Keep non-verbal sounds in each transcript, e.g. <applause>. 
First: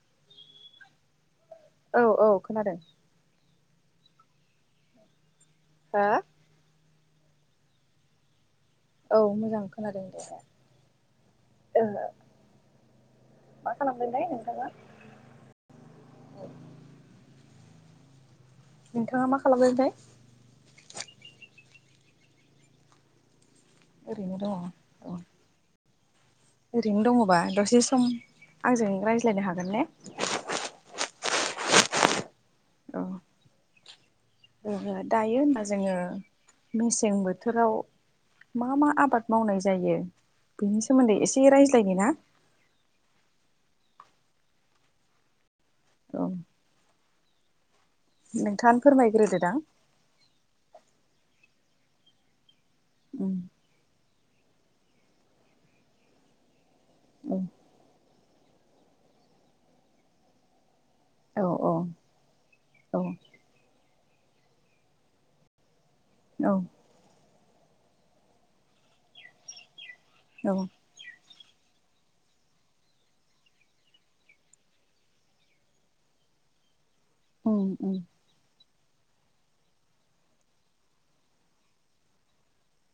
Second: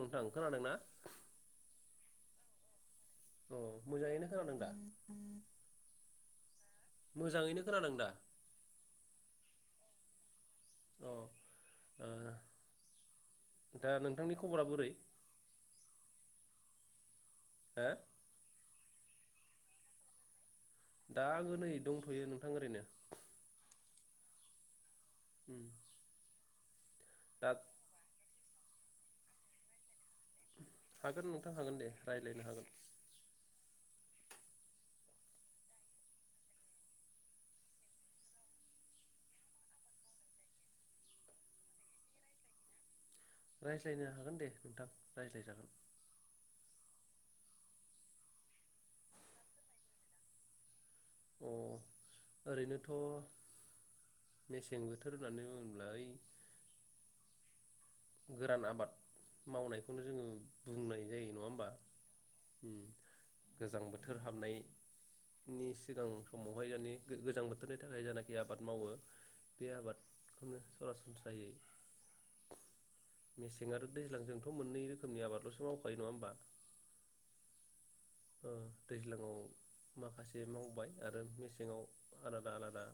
नोंथां खोनादों ना? औ औ खोनादों। अ मोजाङैनो खोनादों दा? हा? मोजाङैनो खोनादों दा? औ मोजां खोनादों दे। अ ओ मा ओ दा खालामदोंथाय नोंथांनि खबरा नोंथाङा बोरै? हो? नोंथाङा मा खालामदोंथाय? दा आङो नै दंथ'यो नोंथां ओरैनो। ओरैनो दं अ। <inaudible> ओरैनो दङबा दा दसे सम आंजों रायज्लायनो हागोन ने? हागोन नोंथां हागोन दे रायलायनो हागोन। औ ओ दायो होनबा जोङो मेसें बोथोराव मा मा आबाद मावनाय जायो बेनि सोमोन्दै एसे रायज्लायनि ना? रायज्लायनो हागोन दे नोंथां रायज्लाय जागोन। औ। नोंथाङानो फोरमायग्रोदो दां। अह! ओरैनोथ' उम मेसें बोथोर होननानै बुंब्ला ओइ उम गोरान आबाद मावनायखौनो जोङो बुंनाय जायो नङा औ होमबा? औ औ गोजां बोथोर बोथोर हाबनायनि सिगां औ समावहायजानि गोजां बोथोर बोथोरनि थाखाय जायनाखि आबाद मावो बे आबाद औ <unintelligible> मेसें आरो दैज्लांजोंथ' मोननै रोखोमनि आबादल'सो मावखायो नङा होमबा औ औ। दैज्लांङाव माखासे मावबाय आरो मेसेङाव आलादा आलादा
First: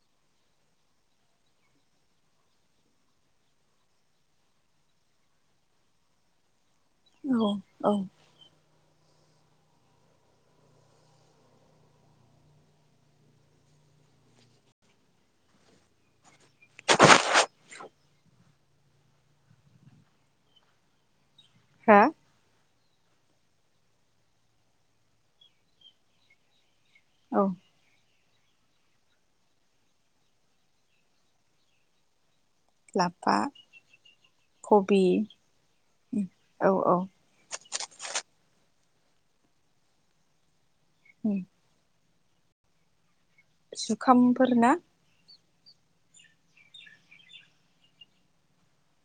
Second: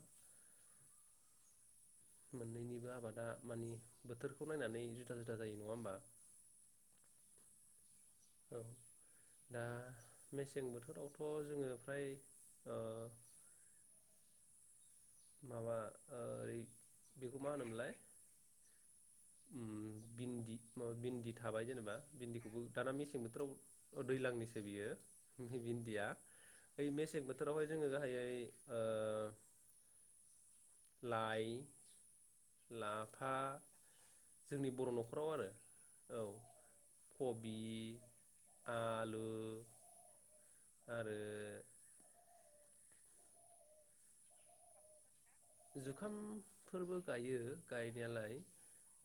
मोननैनिबो आबादा मानि बोथोरखौ नायनानै जुदा जुदा जायो नङा होमबा। औ औ। औ दा मेसें बोथोरावथ' जोङो फ्राय ओ माबा ओओरै बेखौ मा होनोमोनलाय भन्दि माबा भन्दि थ थाबाय जेनेबा हा भन्दिखौबो दाना मेसें बोथोराव दैजलांनिसो बियो भन्दिया बै मेसें औ बोथोरावायोङो गाहायै ओ लाइ लाफा जोंनि बर' कबि न'खराव आरो औ कबि आलु आरो औ। जुखाम फोरना। जुखाम फोरबो गायो गायनायालाय।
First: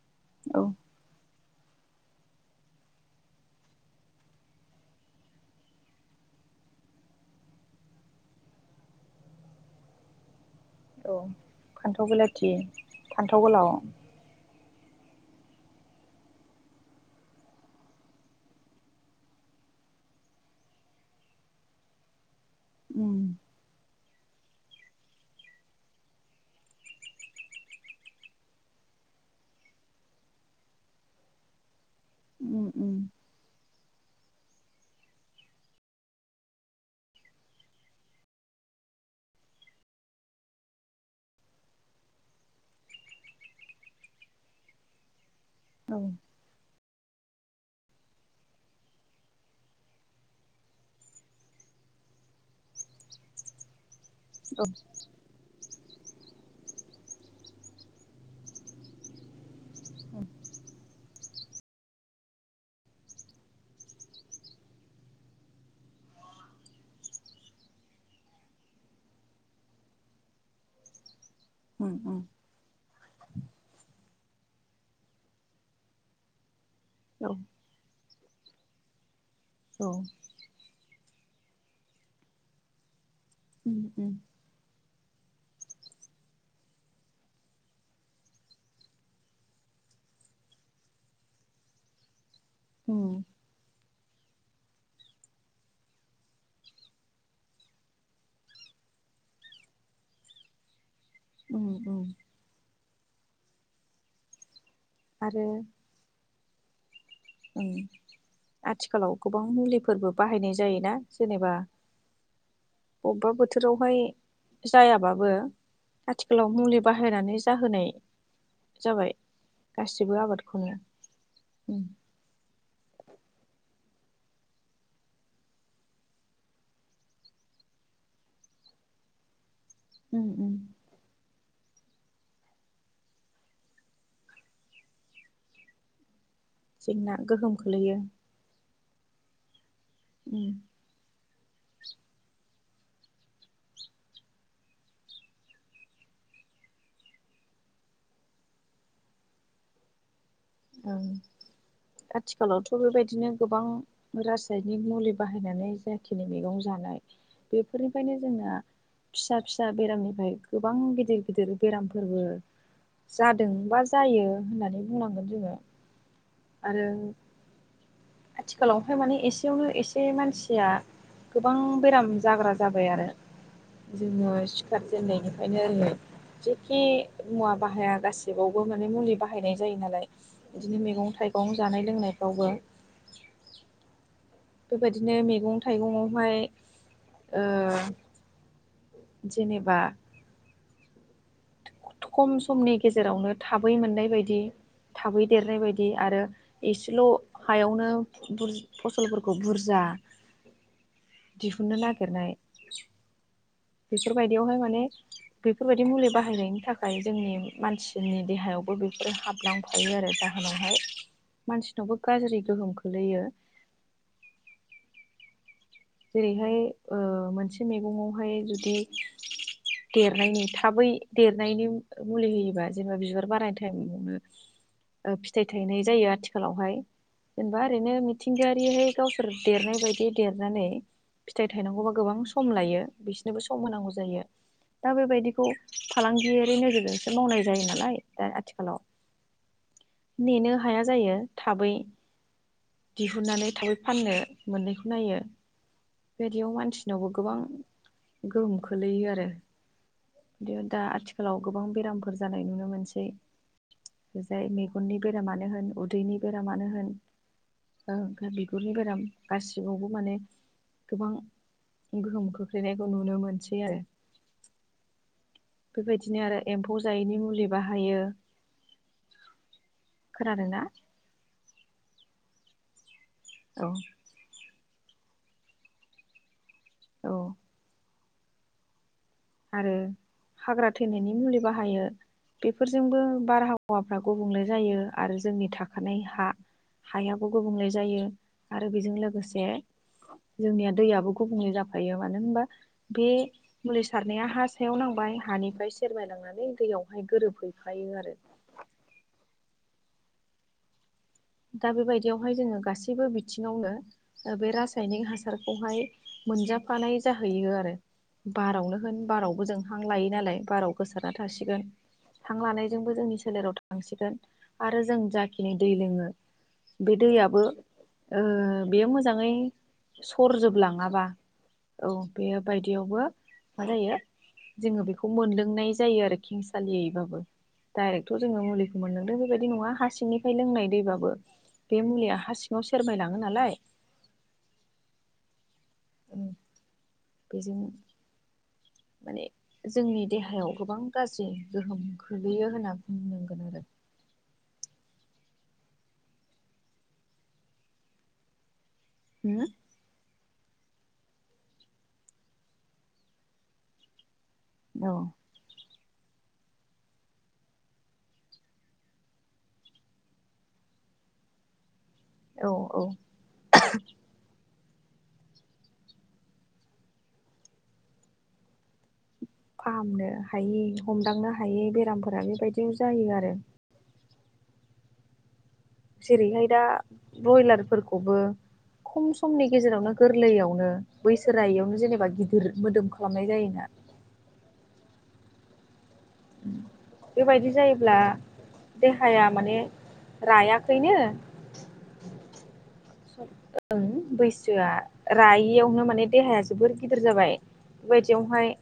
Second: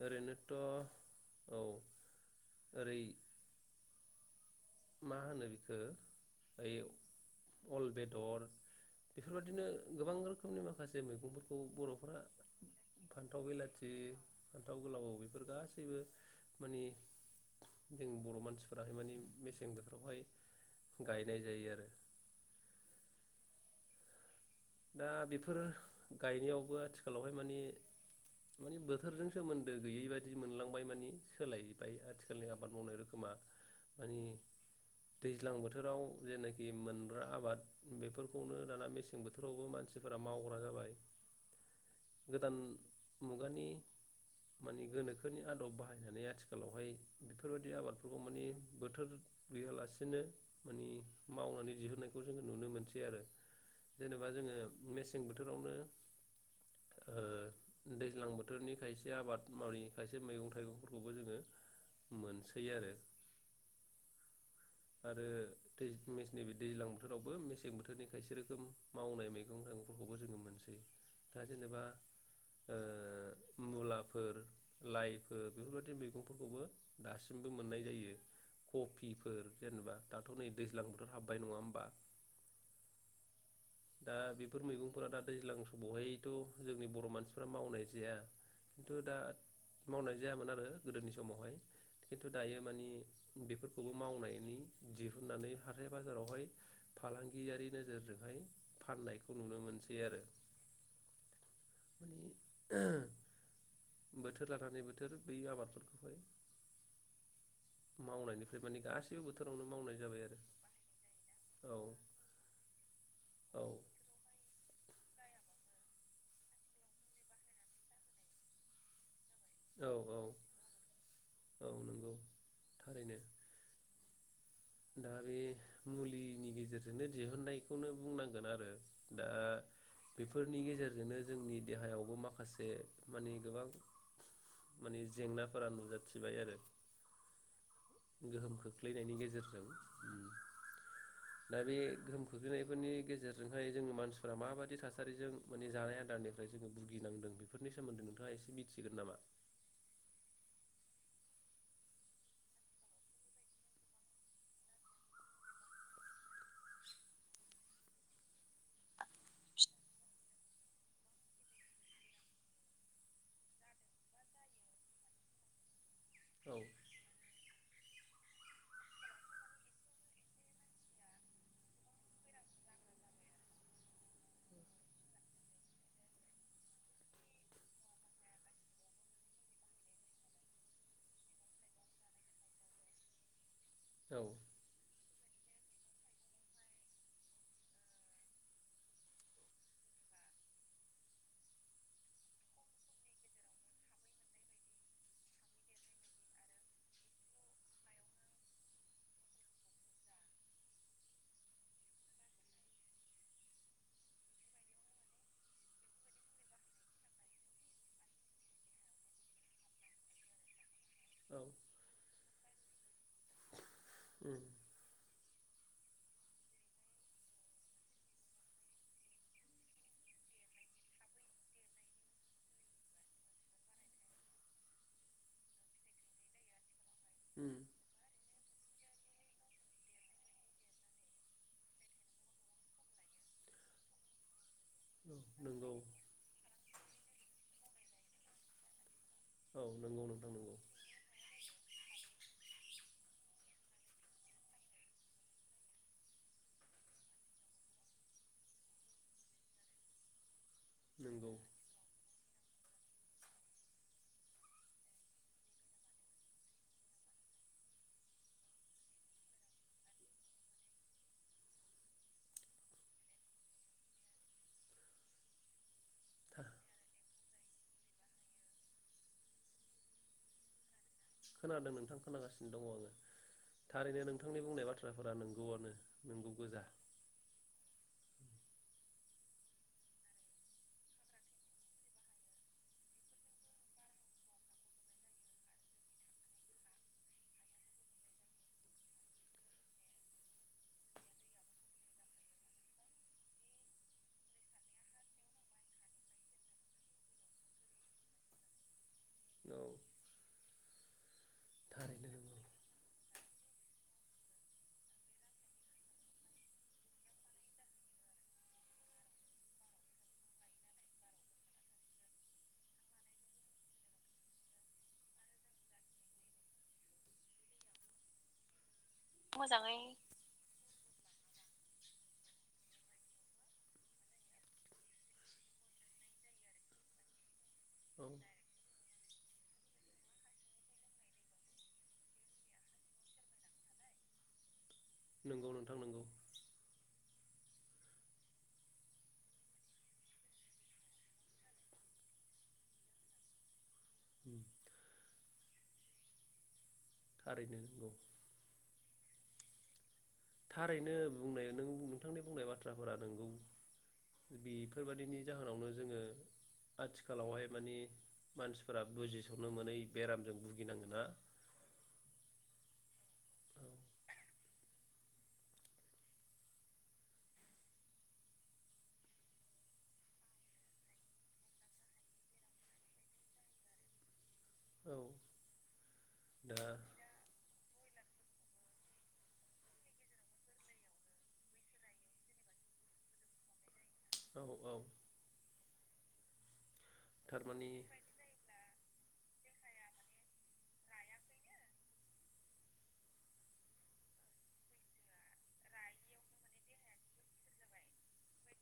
ओरैनोथ' औ ओरै मा होनो बिखौ ओइ अल बेदर बेफोरबायदिनो गोबां रोखोम समनि माखासे औ मैगंफोरखौ बर'फ फान्थाव बिलाथि फान्थाव बिलाथि फान्थाव गोलाबाव बेफोर गासैबो माने जों बर' मानसिफोराहाय मान मसे जों बेफोरावहाय गायनाय जायो आरो उम। दा बेफोर गायनायावबो आथिखालावहाय माने बोथोरजों सोमोन्दो गैयै बदि मोनलांबाय माने सोलाय ओमफ्राय आथिखालनि उम आबाद उम मावनाय रोखोमा मानि दैज्लां बोथोराव जेनाखि मोनग्रा आबाद बेफोरखौनो दाना मेसें बोथोर बोथोरावबो मानसिफोरा मावग्रा जाबाय गोदान मुगानि मान गोनोखो बेफोरनि आदब बाहायनानै औ आथिखालावहाय बेफोरबायदि आबादफोरखौ माने बोथोर गैयालासेनो माने मावनानै दिहुनायखौ जोङो नुनो मोनसै आरो। जेनेबा जोङो औ मेसें बोथोरावनो ओ दैज्लां बोथोरनि खायसे आबाद मावै खायसे मैगं थाइगंफोरखौबो जोङो मोनसै आरो। आरो दै मे नैबे दैज्लां बोथोरावबो मेसें बोथोरनि खायसे रोखोम मावनाय मैगं थाइगंफोरखौबो जोङो मोनसै। दा जेनेबा उम उम ओ मुला फोर लाइफोर बेफोरबायदि मैगंफोरखौबो औ दासिमबो मोननाय जायो। कफिफोर औ जेनेबा दाथ' नै दैज्लां बोथोर हाबबाय नङा होमबा? उम उम दा बेफोर मैगंफोरा दा दैज्लां समावहायथ' जोंनि बर' मानसिफ्रा मावनाय जाया खिन्थु दा मावनाय जायामोन आरो गोदोनि समावहाय थ' दायो उम मानि बेफोर खौबो मावनायनि दिहुननानै हाथाय बाजारावहाय फालांगियारि नोजोरजोंहाय फाननायखौ नुनो मोनसै आरो। उम उम माने बोथोर ला लानानै बोथोर बै आरो आबादफोरखौहाय उम मावनायनिफ्राय माने आथिखालाव गासैबो गोबां बोथोरावनो मावनाय मुलिफोरबो जाबाय आरो बाहायनाय जायोना जेनेबा औ अबबा बोथ औ थोरावहाय जायाबाबो आथिखालाव मुलि बाहायनानै जाहोनाय जाबाय औ गाससिबो आबादखौनो औ उम। नंगौ थारैनो दा बे मुलिनि गेजेरजोंनो दिहुननायखौनो बुंनांगोन आरो दा उम उम बेफोरनि गेजेरजोंनो जोंनि देहायावबो माखासे मानि गोबां माने जेंनाफोरा नुजाथि जेंना गोहोम खोलैयो खोलैनायनि गेजेरजों जों उम दा बे गोहोम खोख्लैनायफोरनि गेजेरजोंहाय जोंनि मानसिफोरा माबायदि थासारिजों माने जानाय आदारनिफ्राय जोङो भुगिनांदों बेफोरनि सोमोन्दै नोंथाङा एसे मिथिगोन नामा? ओं आथिखालावथ' बेबायदिनो गोबां रासायनिक मुलि बाहायनानै जायाखिनि मैगं जानाय बेफोरनिफ्रायनो जोंना फिसा फिसा बेरामनिफ्राय गोबां गिदिर गिदिर बेरामफोरबो जादोंबा जायो होननानै बुंनांगोन जोङो। औ आरो आथिखालावाय माने एसेयावनो एसे मानसिया गोबां बेराम जाग्रा जाबाय आरो जोङो सिखारजेननायनिफ्रायनो ओरै जेखि मुवा बाहाया गासिबावबो माने मुलि बाहायनाय जायो नालाय बिदिनो मैगं-थाइ गं जानाय-लोंनायफ्रावबो औ बेबायदिनो मैगं-थाइगङावहाय ओ जेनेबा खम समनि गेजेरावनो थाबै मोननाय बायदि थाबै देरनाय बायदि आरो एसेल' हायावनो फसलफोरखौ बुरजा दिहुननो नागिरनाय बेफोरबायदियावहाय माने बेफोरबायदि मुलि बाहायनायनि थाखाय जोंनि मानसिनि देहायावबो बेफोरो हाबलांफायो आरो जाहोनावहाय औ मानसिनावबो गाज्रि गोहोम खोलैयो। उम जेरैहाय ओ मोनसे मैगङावहाय जुदि देरनायनि थाबै देरनायनि मुलि होयोबा जेनेबा बिबार बारायनाय टाइमावनो फिथाइ थायनाय जायो आथिखालावहाय। उम जेनेबा ओरैनो मिथि मिथिंगायारिहाय गावसोर देरनाय बायदि देरनानै फिथाइ थायनांगौबा गोबां सम लायो बिसोरनोबो सम होनांगौ जायो। दा औ बेबायदिखौ नंगौ फालांगियारि नोजोरजोंसो मावनाय जायो नालाय दा आथिखालाव। औ नंगौ नोंथां नेनो नंगौ हाया जायो थाबै दिहुननानै थाबै फाननो मोननायखौ नायो। बेबादियाव मानसिनावबो गोबां गोहोम खोलैयो आरो। बिदि दा नंगौ आथिखालाव गोबां बेरामफोर जानाय नुनो मोनसै जाय मेगननि बेरामानो होन उदैनि बेरामानो होन ओ बिगुरनि बेराम गासिबावबो माने गोबां गोहोम खोख्लैनायखौ नुनो मोनसै आरो। बेबायदिनो आरो एम्फौ जायैनि मुलि। बाहायो खोनादोंना? खोनादों नोंथां खोनागासिनो दङ आङो। औ थारैनो नोंथांनि बुंनाय बा बाथ्राफोरा नोंगौआनो नोंगौ गोजा। औ। आरो हाग्रा थैनायनि मुलि बाहायो बेफोरजोंबो बारहावाफ्रा गुबुंले जायो आरो जोंनि थाखानाय हा हायाबो गुबुंले जायो आरो बेजों लोगोसे जोंनिया दैयाबो गुबुंले जाफायो मानो होनबा बे मुलि सा सारनाया हा सायाव नांबाय हानिफ्राय सेरमायलांनानै दैयावहाय गोरोबहैफायो आरो। औ दा थारैनो बेबायदियावहाय नंगौ जोङो गासैबो बिथिङावनो बे रासायनिक हासारखौहाय मोनजाफानाय जाहैयो आरो बारावनो होन बारावबो जों हां लायो नालाय बाराव गोसारना थासिगोन हां लानायजोंबो जोंनि सोलेराव थांसिगोन आरो जों जाखिनि दै लोङो बे दैयाबो ओ बेयो मोजाङै सरजोबलाङाबा औ बेबायदियावबो मा जायो जोङो बेखौ मोनलोंनाय जायो आरो खिंसालियैबाबो। औ डाइरेक्थ' जो मुलिखौ मोनलोदों। बेबायदि नङा हासिंनिफ्राय लोंनाय दैबाबो। बे मुलिया हा सिङाव सेरमायलाङो नालाय। नोंगौ। उम। बेजों। माने जोंनि देहायाव गोबां गाज्रि गोहोम खोलैयो होनना बुंनांगोन आरो। उ। थारैनो नंगौ। हु। थारैनो बुंनाय नों नोंथांनि बुंनाय बाथ्राफोरा नोंगौ। बेफोरबायदिनि जाहोनावनो जोङो आथिखालावहाय मानि मानसिफोरा बुजिस'नो मोनै बेरामजों भुगिनांगोना। अ औ। फाहामनो हायै हमदांनो हायै बेरामफोरा बेबायदियाव जायो आरो। औ। जेरैहाय दा ब्रयलारफोर बो खम समनि गेजेरावनो गोरलैयावनो बैसो रायैयावनो जेनेबा गिदिर मोदोम खालामनाय जायोना। औ औ। उम। बेबायदि थारमानि जायोब्ला देहाया माने रायाखैनो स ओं बैसोआ रायियावनो माने देहाया जोबोर गिदिर जाबाय बेबायदियावहाय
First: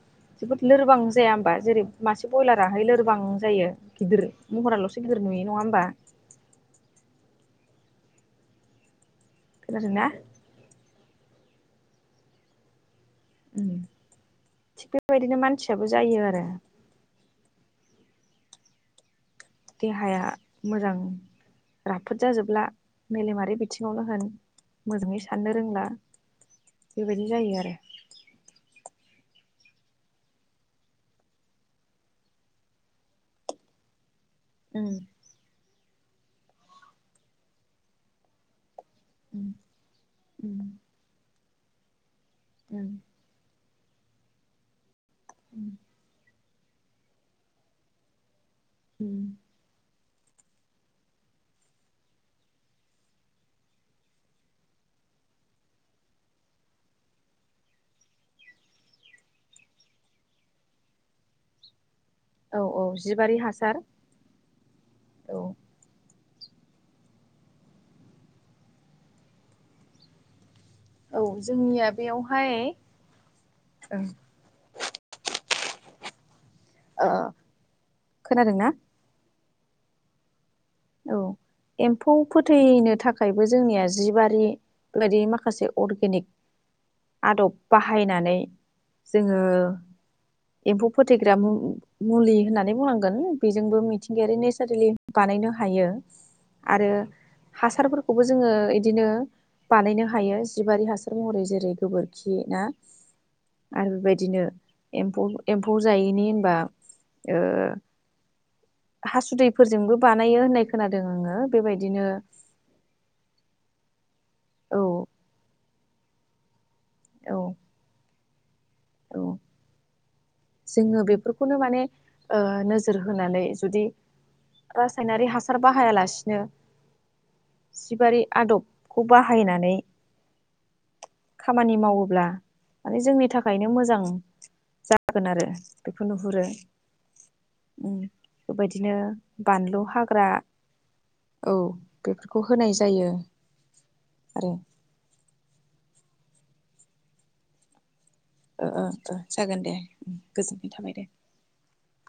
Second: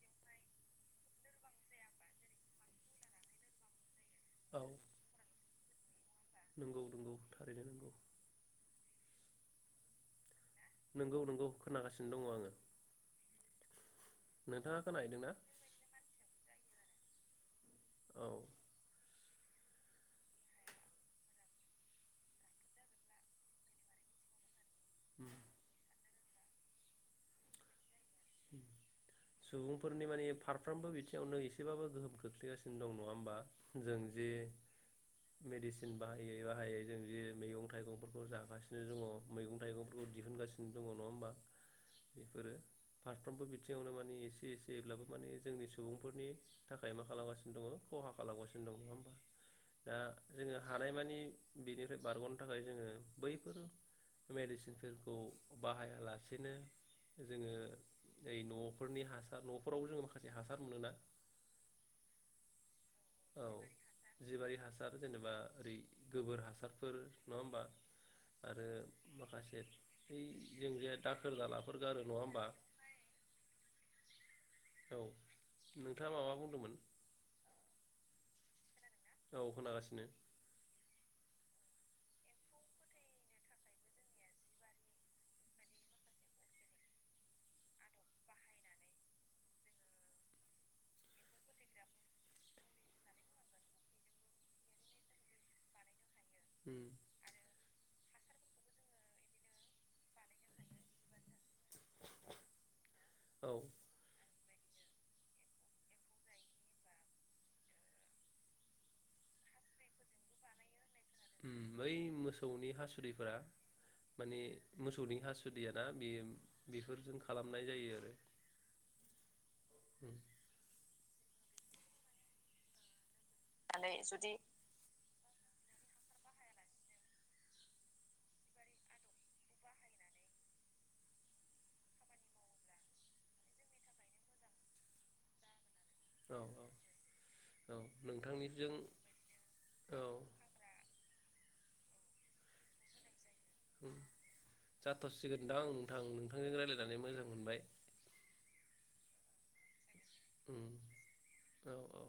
जोबोद लोरबां जाया होमबा जेरै मासे बयलाराहाय लोरबां जायो। गिदिर औ महराल'सो गिदिर नुयो नङा होम बा नंगौ नंगौ थारैनो नंगौ। खोनादों ना? नोंगौ नोंगौ खोनागासिनो दङ आङो। उम नोंथाङा थिग खोनाहैदोंना बेबायदिनो मानसियाबो जायो आरो। औ। देहाया मोजां राफोद जाजोबला मेलेमारि बिथिङावनो होन मोजाङै उम साननो रोंला। बेबायदिनो जायो आरो। सुबुंफोरनि माने फारफ्रोमबो बिथिङावनो एसेबाबो गोहोम खोख्लैगासिनो दं नङा होमबा जों जे उम। मेडिसिन बाहायै बाहायै जों जे मैगं थाइगंफोरखौ जागासिनो। उम मैगं थाइगंफोरखौ दिहुनगासिनो उम दङ नङा होमबा? बेफोरो उम। फारफ्रोमबो बिथिङावनो माने एसे एसेबाबो। माने जोंनि उम सुबुंफोरनि थाखाय मा खालामगासिनो दङ खहा खालामगासिनो दं। नङा होमबा उम। दा जोङो हानायमानि बिनिफ्राय बारग'नो थाखाय जोङो बैफोर मेडिसिनफोरखौ बाहायालासेनो जोङो ओइ न'फोरनि हासार न'फोराव जोङो माखासे हासार मोनोना औ औ। जिबारि औ हासार जिबारि हासार जेनेबा औ ओरै गोबोर हास सारफोर नङा होमबा आरो माखासे बै औ जोंनिया बेयावहाय ओं। औ नोंथाङा माबा बुंदोमोन? ओ खोनादोंना? औ खोनागासिनो। औ एम्फौ फोथैनो थाखायबो जोंनिया जिबारि बादि माखासे अर्गेनिक आद'ब बाहायनानै जोङो एम्फौ फोथैग्रा मु मुलि होननानै बुंनांगोन बेजोंबो मिथिंगायारि नेसारेलि बानायनो हा हायो। उम आरो हासारफोर खौबो जोङो इदिनो बानायनो हायो जिबारि हासार महरै जेरै गोबोरखि ना औ आरो बेबायदिनो एम्फौ एम्फौ जायैनि होनबा ओ हासुदैफोरजोंबो बा नायो होननाय उम बै मोसौनि हासुदिफोरा माने औ मोसौनि हासु दैया ना बेयो बेफोरजों औ खालामनाय जायो आरो औ जोङो बेफोरखौनो माने ओ नोजोर हो नानै जुदि रासायनारि हा सार बाहायालासिनो जिबारि आदबखौ बाहायनानै खामानि मावोब्ला माने जोंनि थाखायनो मोजां जा जागोन आरो बेखौ औ नुहुरो औ औ उम नोंथांनिजों बेबायदिनो बानलु औ हाग्रा औ बेफोरखौ होनाय जायो। उम आरो जाथसिगोनदां आं नोंथांजों रायज्लायनानै मोजां मोनबाय। ओ ओ ओ जागोन दे। गोजोननाय उम थाबाय दे औ औ